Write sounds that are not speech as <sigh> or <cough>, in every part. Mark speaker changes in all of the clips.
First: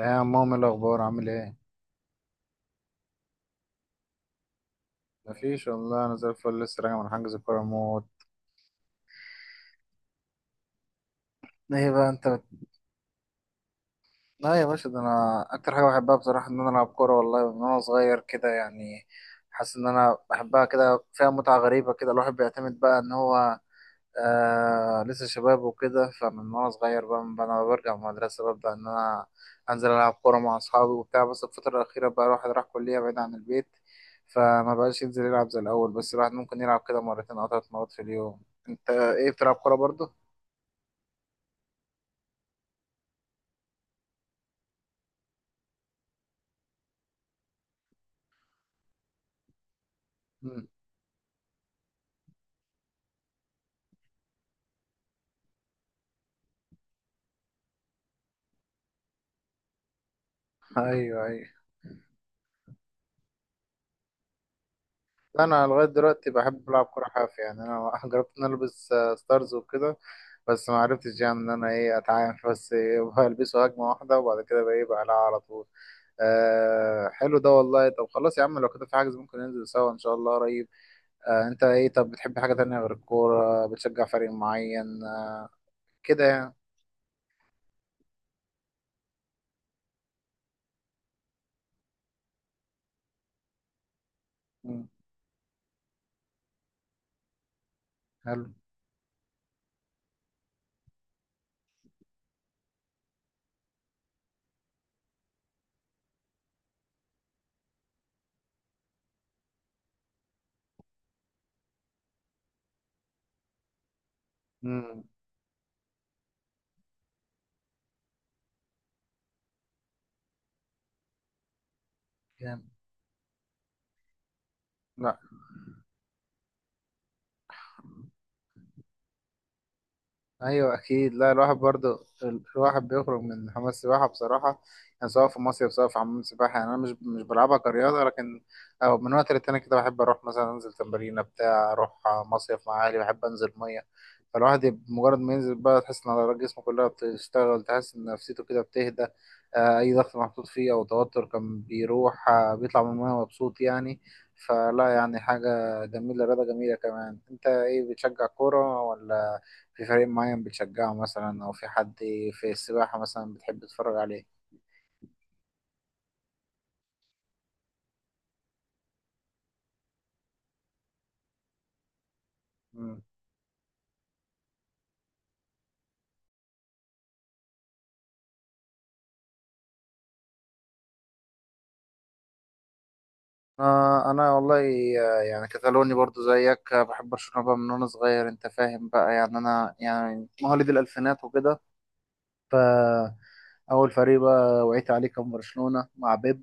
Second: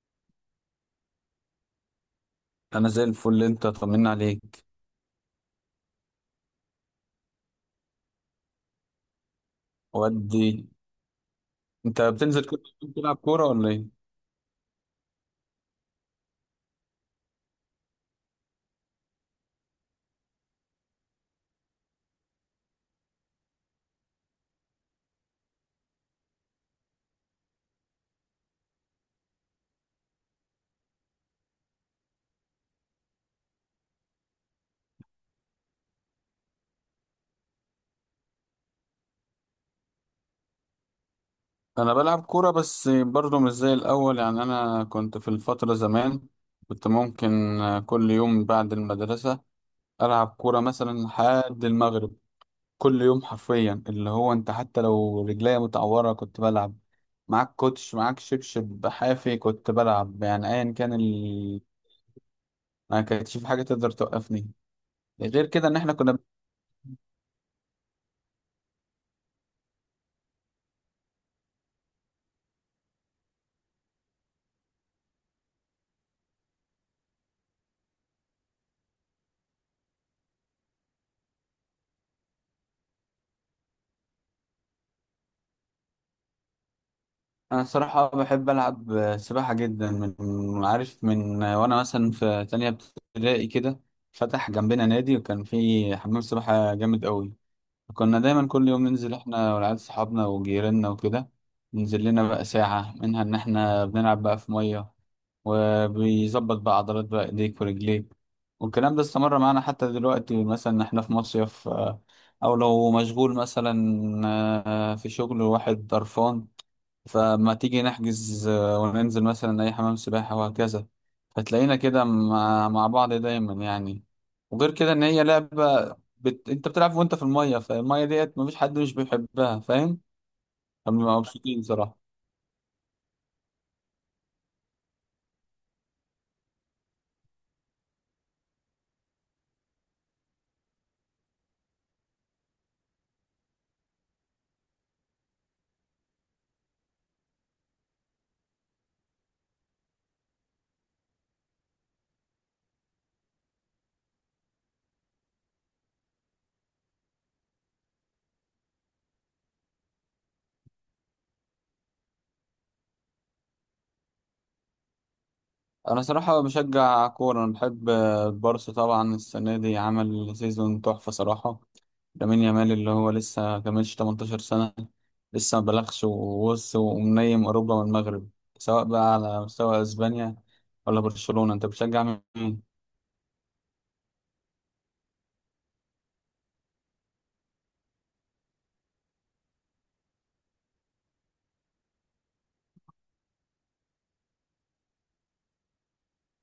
Speaker 1: إيه يا عم، إيه الأخبار؟ عامل إيه؟
Speaker 2: انا زي الفل، انت طمنا عليك
Speaker 1: مفيش والله، أنا زي الفل، لسه راجع من حجز كورة موت.
Speaker 2: ودي.
Speaker 1: إيه
Speaker 2: انت
Speaker 1: بقى أنت بت...
Speaker 2: بتنزل كل يوم تلعب كوره ولا ايه؟
Speaker 1: لا يا باشا، ده أنا أكتر حاجة بحبها بصراحة إن أنا ألعب كورة. والله من وأنا صغير كده يعني، حاسس إن أنا بحبها، كده فيها متعة غريبة. كده الواحد بيعتمد بقى إن هو لسه شباب وكده. فمن وانا صغير بقى، من انا برجع من المدرسه ببدا ان انا انزل العب كوره مع اصحابي وبتاع. بس الفتره الاخيره بقى الواحد راح كليه بعيد عن البيت، فما بقاش ينزل يلعب زي الاول. بس الواحد ممكن يلعب كده مرتين او ثلاث مرات في اليوم. انت ايه، بتلعب كوره برضه؟
Speaker 2: انا بلعب كوره بس برضه مش زي الاول. يعني انا كنت في الفتره زمان كنت ممكن كل يوم بعد المدرسه العب كوره
Speaker 1: مم.
Speaker 2: مثلا لحد المغرب. كل يوم حرفيا اللي هو انت حتى لو رجليا متعوره كنت بلعب معاك كوتش، معاك شبشب حافي كنت بلعب. يعني ايا
Speaker 1: <laughs>
Speaker 2: كان
Speaker 1: ايوه، ايوه.
Speaker 2: ما كانتش في حاجه تقدر توقفني
Speaker 1: لا،
Speaker 2: غير
Speaker 1: انا
Speaker 2: كده ان
Speaker 1: لغايه
Speaker 2: احنا كنا.
Speaker 1: دلوقتي بحب العب كوره حافي. يعني انا <laughs> جربت ان أنا البس ستارز وكده، بس ما عرفتش يعني ان انا ايه اتعامل. بس إيه، <laughs> بلبسه هجمه واحده وبعد كده بقى ايه بقلعها على طول. آه حلو ده والله. طب خلاص يا عم، لو كده في حاجز ممكن ننزل سوا ان شاء الله قريب. آه، انت ايه؟ طب بتحب حاجة تانية غير الكورة؟ بتشجع فريق معين؟ آه كده يعني.
Speaker 2: انا الصراحه بحب العب سباحه جدا. من عارف من وانا مثلا في تانية ابتدائي كده، فتح
Speaker 1: مم.
Speaker 2: جنبنا نادي وكان فيه حمام سباحه جامد قوي. كنا
Speaker 1: حلو.
Speaker 2: دايما كل يوم ننزل احنا والعيال صحابنا وجيراننا وكده، ننزل لنا بقى ساعة منها ان احنا بنلعب بقى في مية، وبيظبط بقى عضلات بقى ايديك ورجليك. والكلام ده استمر معانا حتى دلوقتي، مثلا احنا في مصيف او لو مشغول مثلا
Speaker 1: مم.
Speaker 2: في شغل واحد طرفان، فما تيجي نحجز وننزل مثلا أي حمام سباحة وهكذا. فتلاقينا كده
Speaker 1: جامد.
Speaker 2: مع بعض دايما يعني. وغير كده إن
Speaker 1: لا.
Speaker 2: هي لعبة انت بتلعب وانت في الميه، فالميه ديت مفيش حد مش بيحبها، فاهم.
Speaker 1: ايوه
Speaker 2: احنا
Speaker 1: اكيد.
Speaker 2: بنبقى
Speaker 1: لا الواحد
Speaker 2: مبسوطين صراحه.
Speaker 1: برضو الواحد بيخرج من حمام السباحه بصراحه يعني، سواء في مصيف سواء في حمام السباحه. يعني انا مش بلعبها كرياضه، لكن أو من وقت للتاني كده بحب اروح مثلا انزل تمرينه، بتاع اروح مصيف مع اهلي، بحب انزل ميه. فالواحد مجرد ما ينزل بقى تحس ان عضلات جسمه كلها بتشتغل، تحس ان نفسيته كده بتهدى. اي ضغط محطوط فيه او توتر كان بيروح، بيطلع من الميه مبسوط يعني. فلا يعني حاجه جميله، رياضه جميله. كمان انت ايه، بتشجع كوره ولا في فريق معين بتشجعه مثلا، او في حد في السباحة مثلا بتحب تتفرج عليه؟
Speaker 2: انا صراحه بشجع كوره. انا بحب البارسا طبعا. السنه دي عمل سيزون تحفه صراحه. لامين يامال اللي
Speaker 1: مم.
Speaker 2: هو لسه كملش 18 سنه، لسه ما بلغش، ووص ومنيم اوروبا والمغرب، سواء بقى على مستوى اسبانيا ولا برشلونه. انت بتشجع مين؟
Speaker 1: آه انا والله، يعني كتالوني برضو زيك. بحب برشلونة بقى من وانا صغير، انت فاهم بقى يعني. انا يعني مواليد الالفينات وكده، ف اول فريق بقى وعيت عليه كان برشلونة مع بيب.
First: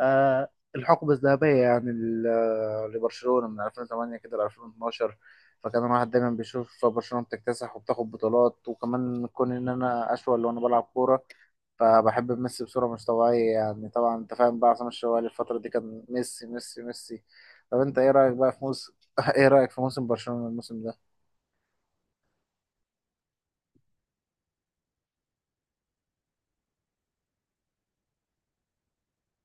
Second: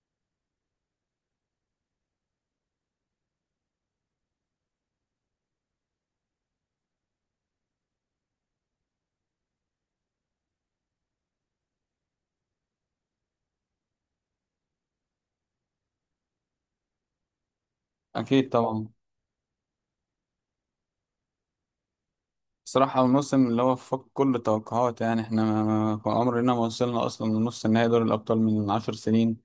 Speaker 1: آه، الحقبة الذهبية يعني، لبرشلونة من 2008 كده ل 2012. فكان الواحد دايما بيشوف برشلونة بتكتسح وبتاخد بطولات، وكمان كون إن أنا أشول وأنا بلعب كورة، فبحب ميسي بصورة مش طبيعية يعني. طبعا أنت فاهم بقى، عصام الشوالي الفترة دي كان ميسي ميسي ميسي. طب أنت إيه رأيك
Speaker 2: اكيد
Speaker 1: بقى في
Speaker 2: طبعا
Speaker 1: موسم <laughs> إيه رأيك في موسم برشلونة الموسم ده؟
Speaker 2: بصراحة الموسم اللي هو فوق كل التوقعات. يعني احنا كان عمرنا ما وصلنا أصلا لنص النهائي دوري الأبطال من 10 سنين.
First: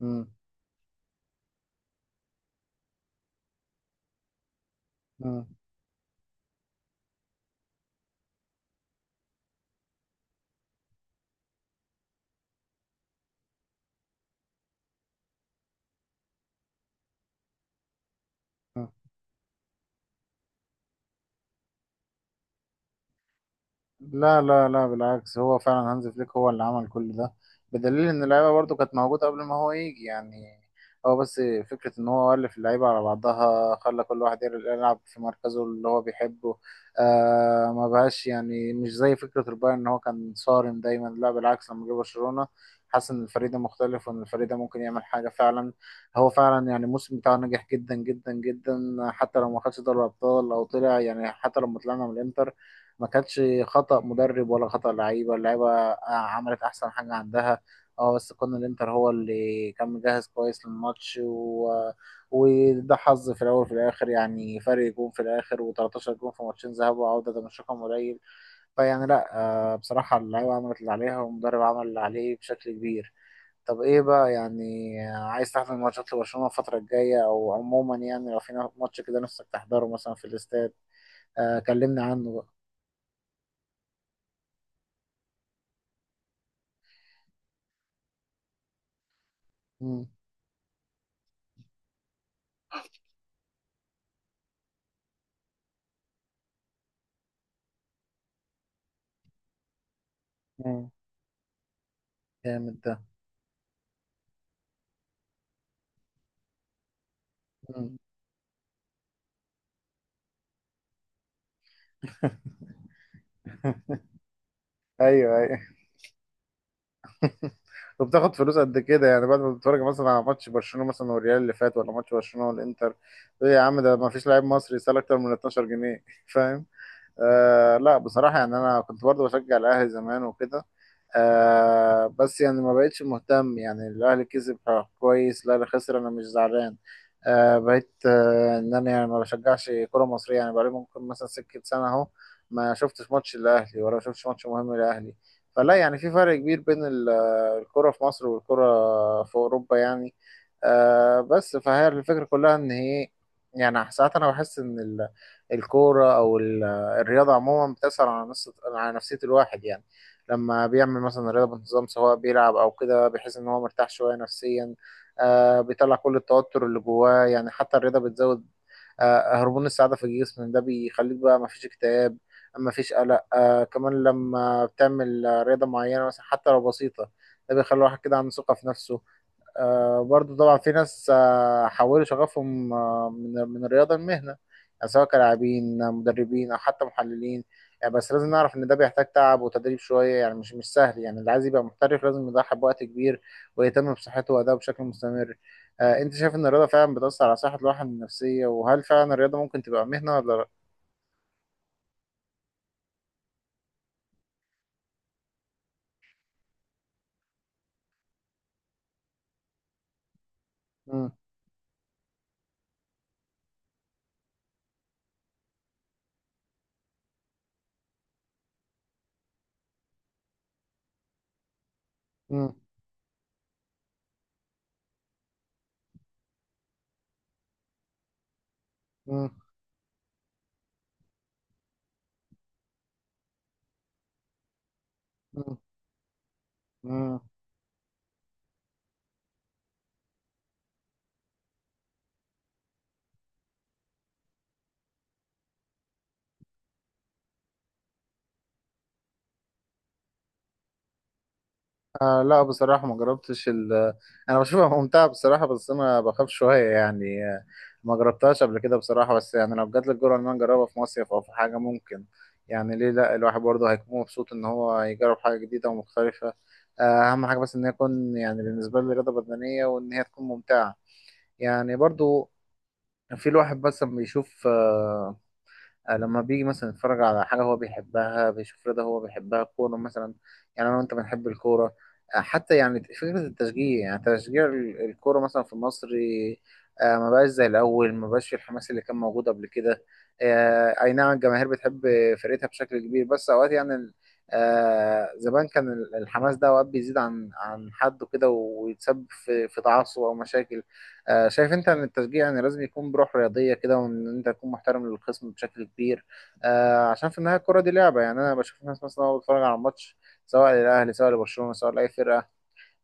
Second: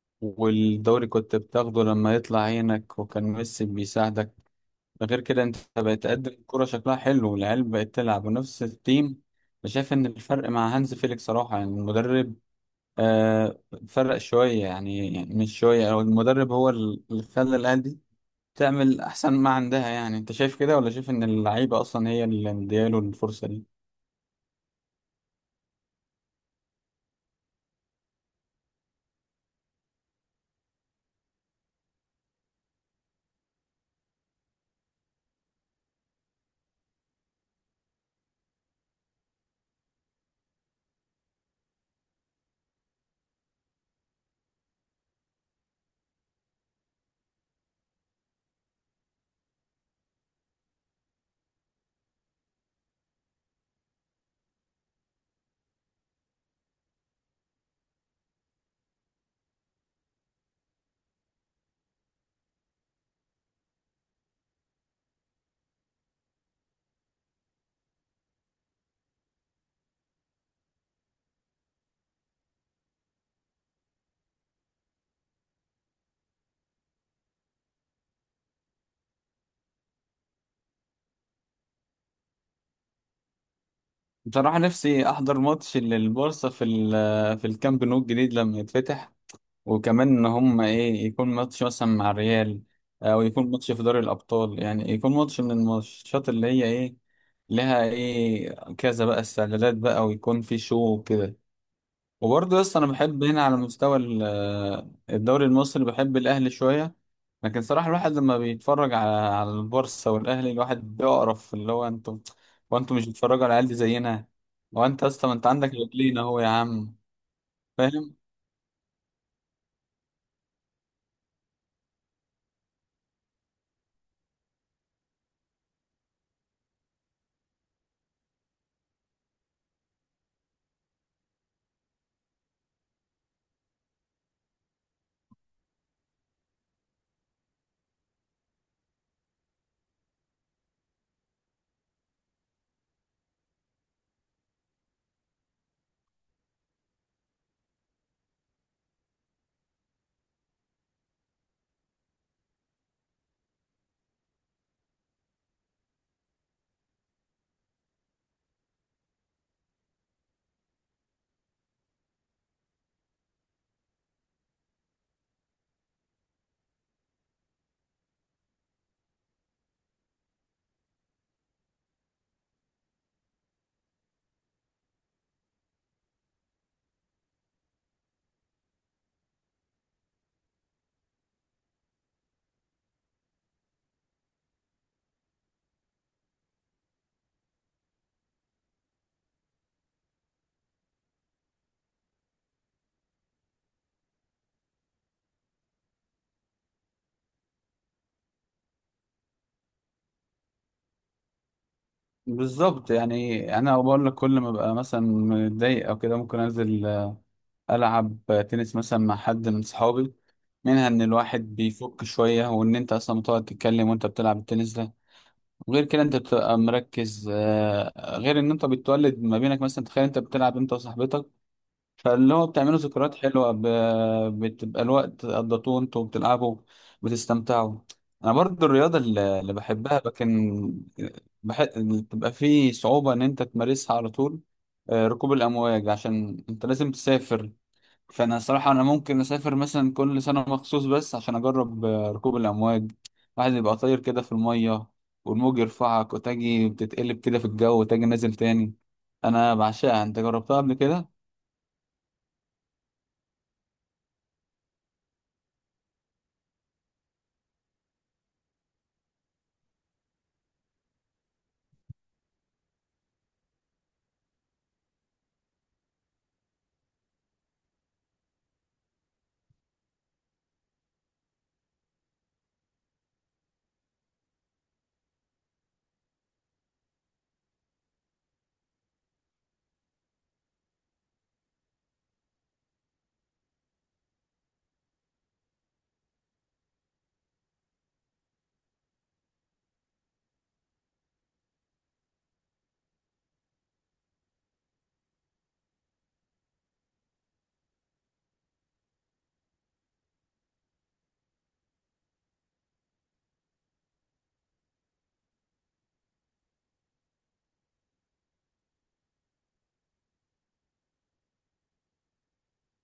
Speaker 1: مم.
Speaker 2: والدوري كنت بتاخده لما يطلع عينك وكان ميسي بيساعدك. ده غير كده انت بقيت تقدم الكرة شكلها حلو، والعيال بقت تلعب، ونفس التيم. أنا شايف إن الفرق مع هانز فيليك صراحة يعني المدرب آه فرق شوية، يعني, يعني مش شوية. أو المدرب هو اللي خلى العيال دي
Speaker 1: مم.
Speaker 2: تعمل أحسن ما عندها. يعني أنت شايف كده، ولا شايف إن اللعيبة أصلا هي اللي مدياله الفرصة دي؟
Speaker 1: لا لا لا، بالعكس، هو فعلا هانز فليك هو اللي عمل كل ده، بدليل ان اللعيبه برضو كانت موجوده قبل ما هو يجي يعني. هو بس فكره ان هو الف اللعيبه على بعضها، خلى كل واحد يلعب في مركزه اللي هو بيحبه. آه، ما بقاش يعني مش زي فكره البايرن ان هو كان صارم دايما. لا بالعكس، لما جه برشلونه حاسس ان الفريق ده مختلف، وان الفريق ده ممكن يعمل حاجه فعلا. هو فعلا يعني الموسم بتاعه نجح جدا جدا جدا، حتى لو ما خدش دوري الابطال او طلع يعني. حتى لما طلعنا من الانتر ما كانتش خطأ مدرب ولا خطأ لعيبة. اللعيبة عملت أحسن حاجة عندها، اه بس كان الانتر هو اللي كان مجهز كويس للماتش و... وده حظ في الأول وفي الآخر يعني. فرق جون في الآخر و13 جون في ماتشين، ذهاب وعودة، ده مش رقم قليل. فيعني لأ، آه بصراحة اللعيبة عملت اللي عليها والمدرب عمل اللي عليه بشكل كبير. طب ايه بقى يعني، عايز تحضر ماتشات لبرشلونة الفترة الجاية؟ أو عموما يعني لو في ماتش كده نفسك تحضره مثلا في الاستاد، آه كلمني عنه بقى.
Speaker 2: بصراحة نفسي أحضر ماتش للبورصة في في الكامب نو الجديد لما يتفتح،
Speaker 1: مم.
Speaker 2: وكمان إن هم إيه يكون ماتش مثلا مع الريال، أو يكون ماتش في دوري الأبطال، يعني يكون ماتش من الماتشات اللي هي إيه، لها إيه كذا بقى استعدادات بقى، ويكون في
Speaker 1: مم.
Speaker 2: شو وكده. وبرضه يا اسطى
Speaker 1: جامد
Speaker 2: انا
Speaker 1: ده.
Speaker 2: بحب هنا على مستوى الدوري المصري، بحب الاهلي شويه. لكن صراحه
Speaker 1: مم.
Speaker 2: الواحد لما بيتفرج على البورصه والاهلي الواحد بيقرف اللي هو انتوا،
Speaker 1: <laughs>
Speaker 2: وانتوا مش بتتفرجوا على العيال دي زينا. وانت يا اسطى ما
Speaker 1: ايوه
Speaker 2: انت
Speaker 1: ايوه.
Speaker 2: عندك رجلين اهو يا عم،
Speaker 1: <laughs>
Speaker 2: فاهم.
Speaker 1: وبتاخد فلوس قد كده يعني؟ بعد ما بتتفرج مثلا على ماتش برشلونه مثلا والريال اللي فات، ولا ماتش برشلونه والانتر، تقول يا عم ده ما فيش لاعب مصري يسال اكتر من 12 جنيه. <laughs> فاهم؟ آه لا بصراحة يعني، أنا كنت برضه بشجع الأهلي زمان وكده، آه بس يعني ما بقتش مهتم يعني. الأهلي كسب، كويس، الأهلي خسر، أنا مش زعلان. آه بقيت إن أنا يعني ما بشجعش كرة مصرية يعني. بقالي ممكن مثلا سكة سنة أهو ما شفتش ماتش الأهلي ولا شفتش ماتش مهم للأهلي. فلا يعني في فرق كبير بين الكرة في مصر والكرة في أوروبا يعني. آه بس فهي الفكرة كلها إن هي، يعني ساعات أنا بحس إن ال- الكورة أو ال الرياضة عموما بتأثر على نفسية الواحد يعني. لما بيعمل مثلا رياضة بانتظام، سواء بيلعب أو كده، بيحس إن هو مرتاح شوية نفسيا، آه بيطلع كل التوتر اللي جواه يعني. حتى الرياضة بتزود آه هرمون السعادة في الجسم، ده بيخليك بقى مفيش اكتئاب، مفيش قلق. آه كمان لما بتعمل رياضة معينة مثلا، حتى لو بسيطة، ده بيخلي الواحد كده عنده ثقة في نفسه. آه برضو طبعا في ناس حولوا شغفهم من الرياضة لمهنة، يعني سواء كلاعبين، مدربين أو حتى محللين يعني. بس لازم نعرف إن ده بيحتاج تعب وتدريب شوية يعني، مش سهل يعني. اللي عايز يبقى محترف لازم يضحي بوقت كبير ويهتم بصحته وأدائه بشكل مستمر. آه، أنت شايف إن الرياضة فعلا بتأثر على صحة الواحد النفسية؟ وهل فعلا الرياضة ممكن تبقى مهنة ولا لأ؟
Speaker 2: بالظبط. يعني انا بقول لك كل ما ببقى مثلا متضايق او كده ممكن انزل العب تنس مثلا مع حد من صحابي. منها ان
Speaker 1: مم.
Speaker 2: الواحد بيفك شويه، وان انت اصلا بتقعد تتكلم وانت بتلعب التنس ده. غير كده انت بتبقى مركز، غير ان انت بتولد ما بينك. مثلا تخيل انت بتلعب انت وصاحبتك، فاللي هو
Speaker 1: مم.
Speaker 2: بتعملوا ذكريات حلوة، بتبقى الوقت قضيتوه انتوا بتلعبوا، بتستمتعوا. انا برضو الرياضة
Speaker 1: مم.
Speaker 2: اللي بحبها، لكن بتبقى فيه صعوبة ان انت تمارسها على طول، ركوب
Speaker 1: مم.
Speaker 2: الامواج، عشان انت لازم
Speaker 1: مم.
Speaker 2: تسافر. فانا صراحه انا ممكن اسافر مثلا كل سنه مخصوص بس عشان اجرب ركوب الامواج. واحد يبقى طاير كده في الميه، والموج يرفعك، وتجي بتتقلب كده في الجو، وتجي نازل تاني. انا بعشقها. انت جربتها قبل كده؟
Speaker 1: آه لا بصراحة ما جربتش <laughs> أنا بشوفها ممتعة بصراحة، بس أنا بخاف شوية يعني. ما جربتهاش قبل كده بصراحة، بس يعني لو جات لي الجرأة إن أنا أجربها في مصيف أو في حاجة، ممكن يعني، ليه لا؟ الواحد برضه هيكون مبسوط إن هو يجرب حاجة جديدة ومختلفة. آه، أهم حاجة بس إن هي تكون يعني بالنسبة لي رياضة بدنية، وإن هي تكون ممتعة يعني. برضه في الواحد بس لما يشوف، لما بيجي مثلا يتفرج على حاجة هو بيحبها، بيشوف رضا هو بيحبها، كورة مثلا. يعني أنا وأنت بنحب الكورة. حتى يعني فكرة التشجيع، يعني تشجيع الكورة مثلا في مصر، ما بقاش زي الأول، ما بقاش في الحماس اللي كان موجود قبل كده. أي نعم الجماهير بتحب فرقتها بشكل كبير، بس أوقات يعني زمان كان الحماس ده أوقات بيزيد عن حده كده، ويتسبب في تعصب أو مشاكل. شايف انت ان التشجيع يعني لازم يكون بروح رياضيه كده، وان انت تكون محترم للخصم بشكل كبير، عشان في النهايه الكره دي لعبه يعني. انا بشوف ناس مثلا وهو بتفرج على الماتش، سواء للاهلي سواء لبرشلونه سواء لاي فرقه،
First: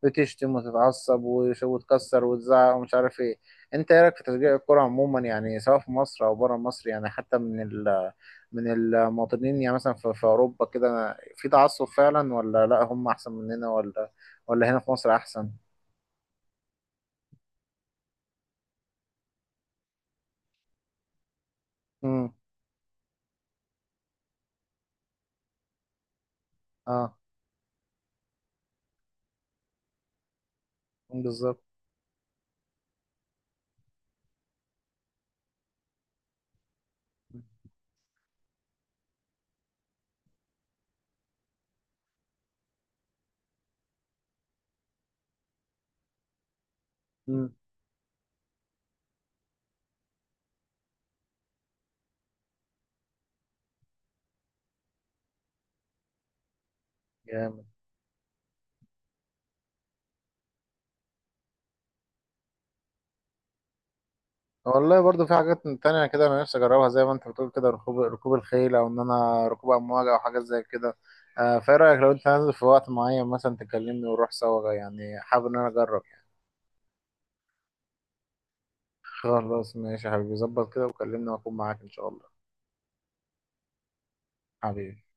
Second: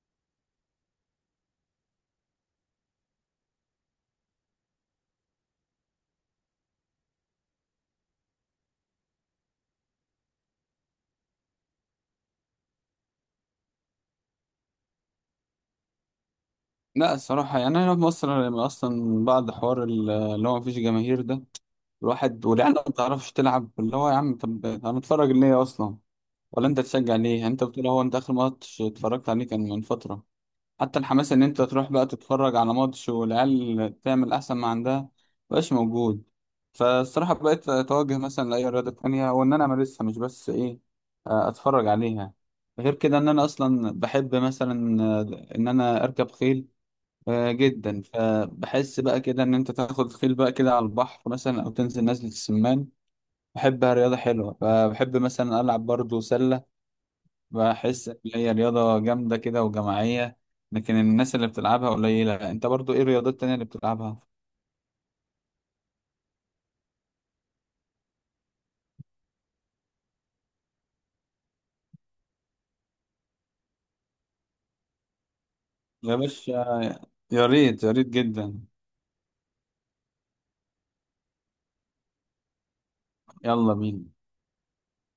Speaker 1: بتشتم وتتعصب وتكسر وتزعق ومش عارف ايه. انت ايه رايك في تشجيع الكره عموما يعني، سواء في مصر او بره مصر؟ يعني حتى من من المواطنين يعني، مثلا في اوروبا كده في تعصب فعلا، ولا لا هم احسن مننا، ولا هنا في مصر احسن؟
Speaker 2: لا الصراحه يعني انا في مصر لما اصلا بعد حوار اللي هو مفيش جماهير ده،
Speaker 1: امم.
Speaker 2: الواحد والعيال ما بتعرفش تلعب اللي هو يا عم، طب هنتفرج ليه اصلا؟ ولا انت تشجع
Speaker 1: اه.
Speaker 2: ليه؟ يعني انت بتقول هو انت اخر ماتش اتفرجت عليه كان من فتره. حتى الحماس ان انت
Speaker 1: بالظبط.
Speaker 2: تروح بقى تتفرج على ماتش والعيال تعمل احسن ما عندها مبقاش موجود. فالصراحة بقيت اتوجه مثلا لأي رياضة تانية وان انا امارسها مش بس ايه اتفرج عليها. غير كده ان انا اصلا بحب مثلا ان انا اركب خيل جدا. فبحس بقى كده ان انت تاخد خيل بقى كده على البحر مثلا او تنزل نزلة السمان، بحبها، رياضة حلوة. فبحب مثلا العب برضو سلة،
Speaker 1: جامد.
Speaker 2: بحس ان هي رياضة جامدة كده وجماعية، لكن الناس اللي بتلعبها قليلة. انت برضو ايه الرياضات التانية اللي بتلعبها؟
Speaker 1: والله برضو في حاجات تانية كده انا نفسي اجربها، زي ما انت بتقول كده، ركوب الخيل او ان انا ركوب امواج او حاجات زي كده. فايه رايك لو انت نازل في وقت معين مثلا تكلمني ونروح سوا؟ يعني حابب ان انا اجرب
Speaker 2: يا
Speaker 1: يعني.
Speaker 2: باشا، يا ريت، يا ريت جدا.
Speaker 1: خلاص ماشي يا حبيبي، ظبط كده وكلمني واكون معاك ان شاء الله.
Speaker 2: يلا بينا.
Speaker 1: حبيبي.